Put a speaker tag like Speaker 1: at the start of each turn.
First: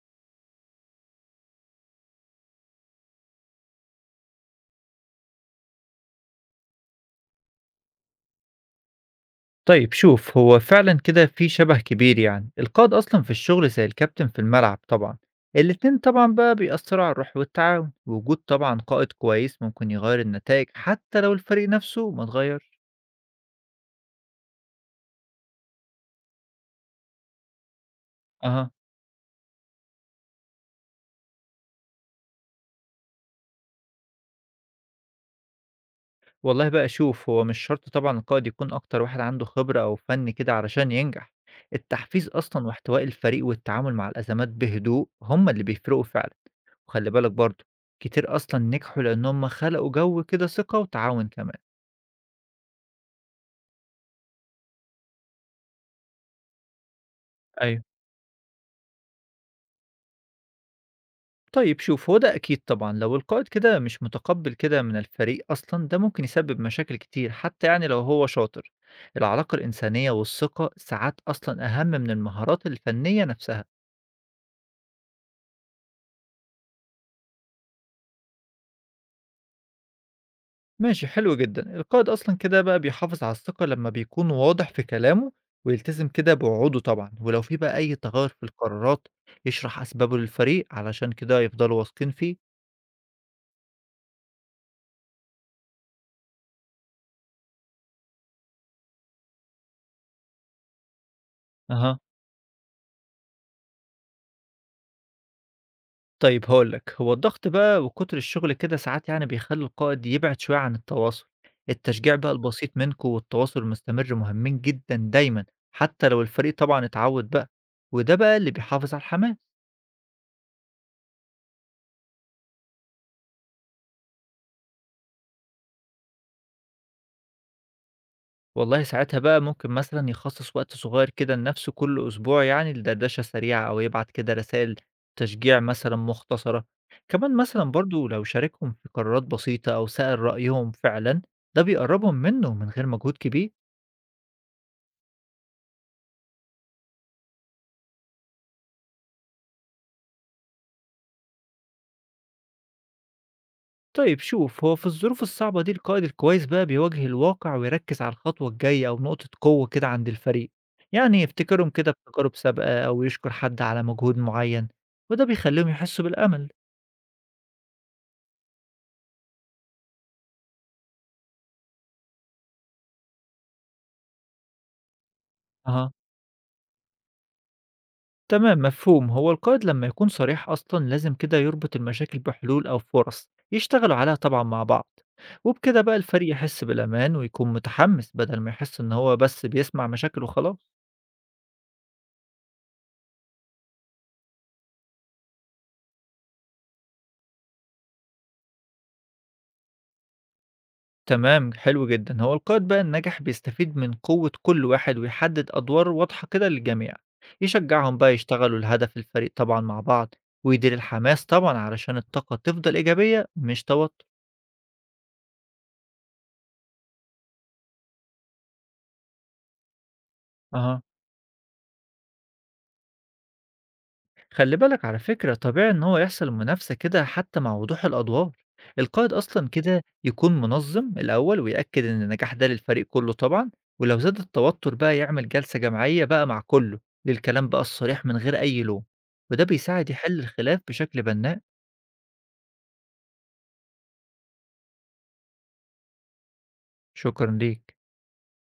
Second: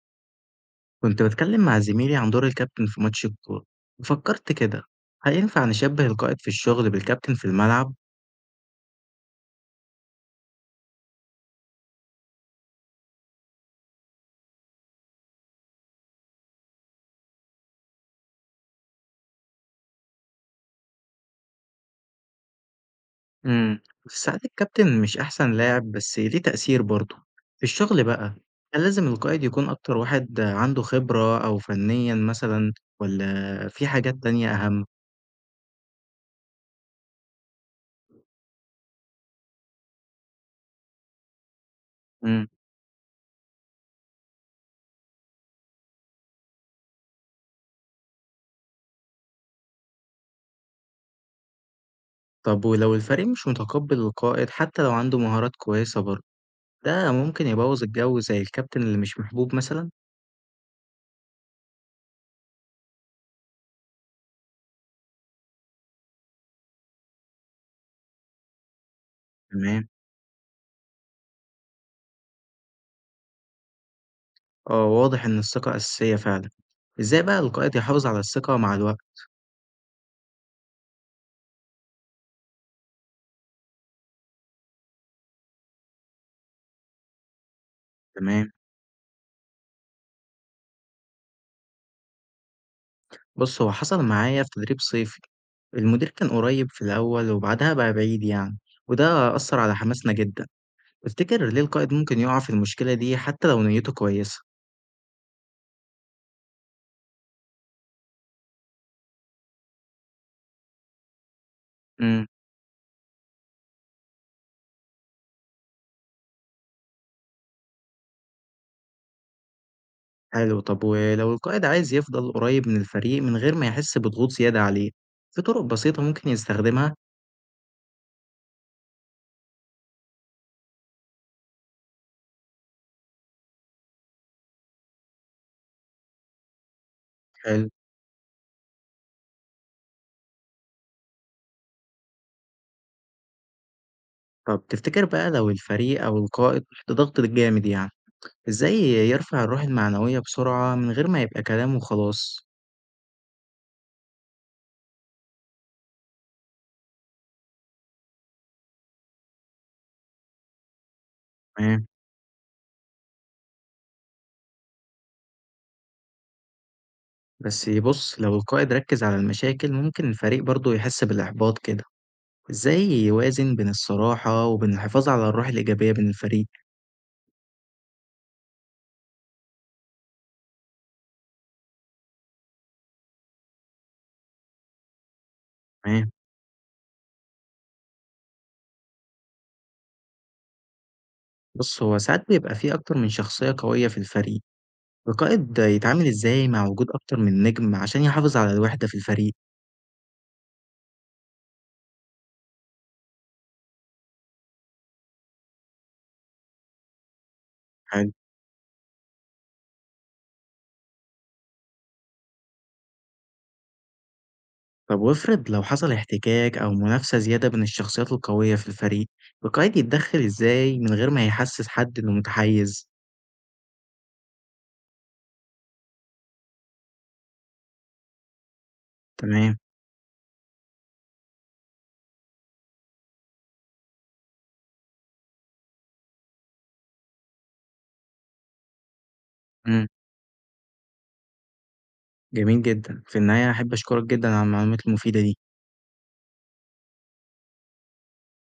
Speaker 1: كنت بتكلم مع زميلي عن دور الكابتن في ماتش الكورة وفكرت كده، هل ينفع نشبه القائد في الشغل بالكابتن في الملعب؟
Speaker 2: طيب شوف، هو فعلا كده في شبه كبير. يعني القائد أصلا في الشغل زي الكابتن في الملعب طبعا. الاتنين طبعا بقى بيأثروا على الروح والتعاون، وجود طبعا قائد كويس ممكن يغير النتائج حتى لو الفريق نفسه ما اتغير.
Speaker 1: امم ساعات الكابتن مش أحسن لاعب بس ليه تأثير برضه في الشغل بقى،
Speaker 2: أها،
Speaker 1: هل لازم القائد يكون أكتر واحد عنده خبرة أو فنيا مثلا ولا في حاجات تانية أهم؟
Speaker 2: والله بقى شوف، هو مش شرط طبعا القائد يكون أكتر واحد عنده خبرة أو فن كده علشان ينجح. التحفيز
Speaker 1: امم
Speaker 2: أصلا واحتواء الفريق والتعامل مع الأزمات بهدوء هما اللي بيفرقوا فعلا. وخلي بالك برضه، كتير أصلا نجحوا لأنهم خلقوا جو كده ثقة وتعاون كمان.
Speaker 1: طب ولو الفريق مش متقبل القائد حتى لو عنده مهارات كويسة برضه، ده ممكن يبوظ
Speaker 2: أيوه،
Speaker 1: الجو زي الكابتن اللي مش محبوب مثلا؟
Speaker 2: طيب شوف، هو ده أكيد طبعًا، لو القائد كده مش متقبّل كده من الفريق أصلًا، ده ممكن يسبب مشاكل كتير حتى يعني لو هو شاطر. العلاقة
Speaker 1: تمام.
Speaker 2: الإنسانية والثقة ساعات أصلًا أهم من المهارات الفنية نفسها.
Speaker 1: آه، واضح إن الثقة أساسية فعلًا. إزاي بقى القائد يحافظ على الثقة مع الوقت؟
Speaker 2: ماشي حلو جدًا، القائد أصلًا كده بقى بيحافظ على الثقة لمّا بيكون واضح في كلامه، ويلتزم كده بوعوده طبعًا، ولو في بقى أي تغيُّر في
Speaker 1: تمام.
Speaker 2: القرارات يشرح أسبابه للفريق علشان كده يفضلوا واثقين فيه.
Speaker 1: بُص هو حصل معايا في تدريب صيفي، المدير كان قريب في الأول وبعدها بقى بعيد يعني، وده أثّر على حماسنا جدًا. تفتكر ليه القائد
Speaker 2: أها.
Speaker 1: ممكن يقع في المشكلة دي حتى لو نيته كويسة؟
Speaker 2: طيب هاقول لك، هو الضغط بقى وكتر الشغل كده ساعات يعني بيخلّي القائد يبعد شوية عن التواصل، التشجيع
Speaker 1: إمم،
Speaker 2: بقى البسيط منكم والتواصل المستمر مهمين جدًا دايمًا، حتى لو الفريق طبعًا اتعوّد بقى، وده بقى اللي بيحافظ على الحماس.
Speaker 1: حلو. طب ولو القائد عايز يفضل قريب من الفريق من غير ما يحس بضغوط زيادة عليه، في طرق بسيطة ممكن يستخدمها؟
Speaker 2: والله ساعتها بقى ممكن مثلًا يخصص وقت صغير كده لنفسه كل أسبوع، يعني لدردشة سريعة أو يبعت كده رسائل تشجيع مثلًا مختصرة، كمان مثلًا
Speaker 1: حلو.
Speaker 2: برضه لو شاركهم في قرارات بسيطة أو سأل رأيهم فعلًا، ده بيقرّبهم منه من غير مجهود كبير.
Speaker 1: طب تفتكر بقى لو الفريق أو القائد تحت ضغط جامد يعني، إزاي يرفع الروح المعنوية بسرعة من غير ما يبقى كلام وخلاص؟
Speaker 2: طيب شوف، هو في الظروف الصعبة دي القائد الكويس بقى بيواجه الواقع ويركز على الخطوة الجاية أو نقطة قوة كده عند الفريق، يعني يفتكرهم
Speaker 1: تمام.
Speaker 2: كده بتجارب سابقة أو يشكر حد على مجهود معين، وده بيخليهم يحسوا بالأمل.
Speaker 1: بس بُص، لو القائد ركّز على المشاكل ممكن الفريق برضه يحس بالإحباط كده، إزاي يوازن بين الصراحة وبين الحفاظ على الروح
Speaker 2: اها،
Speaker 1: الإيجابية بين الفريق؟
Speaker 2: تمام مفهوم. هو القائد لما يكون صريح أصلا لازم كده يربط المشاكل بحلول أو فرص يشتغلوا عليها طبعا مع بعض، وبكده بقى
Speaker 1: تمام.
Speaker 2: الفريق يحس بالأمان ويكون متحمس بدل ما يحس إن هو بس بيسمع مشاكل وخلاص.
Speaker 1: بُص، هو ساعات بيبقى في أكتر من شخصية قوية في الفريق، القائد يتعامل إزاي مع وجود أكتر من نجم عشان يحافظ على الوحدة في الفريق؟
Speaker 2: تمام، حلو جدا. هو القائد بقى الناجح بيستفيد من قوة كل واحد ويحدد أدوار واضحة كده للجميع، يشجعهم
Speaker 1: حلو.
Speaker 2: بقى يشتغلوا لهدف الفريق طبعا مع بعض، ويدير الحماس طبعا علشان الطاقة تفضل إيجابية مش توتر.
Speaker 1: طب وافرض لو حصل احتكاك أو منافسة زيادة بين الشخصيات القوية في الفريق، القائد يتدخل إزاي
Speaker 2: أها،
Speaker 1: من غير ما يحسس حد إنه متحيز؟
Speaker 2: خلي بالك على فكرة، طبيعي إن هو يحصل منافسة كده حتى مع وضوح الأدوار، القائد أصلا
Speaker 1: تمام،
Speaker 2: كده يكون منظم الأول ويأكد إن النجاح ده للفريق كله طبعا، ولو زاد التوتر بقى يعمل جلسة جماعية بقى مع كله للكلام بقى الصريح من غير أي لوم، وده
Speaker 1: إمم،
Speaker 2: بيساعد يحل الخلاف بشكل بناء.
Speaker 1: جميل جدًا، في النهاية أحب أشكرك جدًا على المعلومات المفيدة دي.
Speaker 2: شكرا ليك.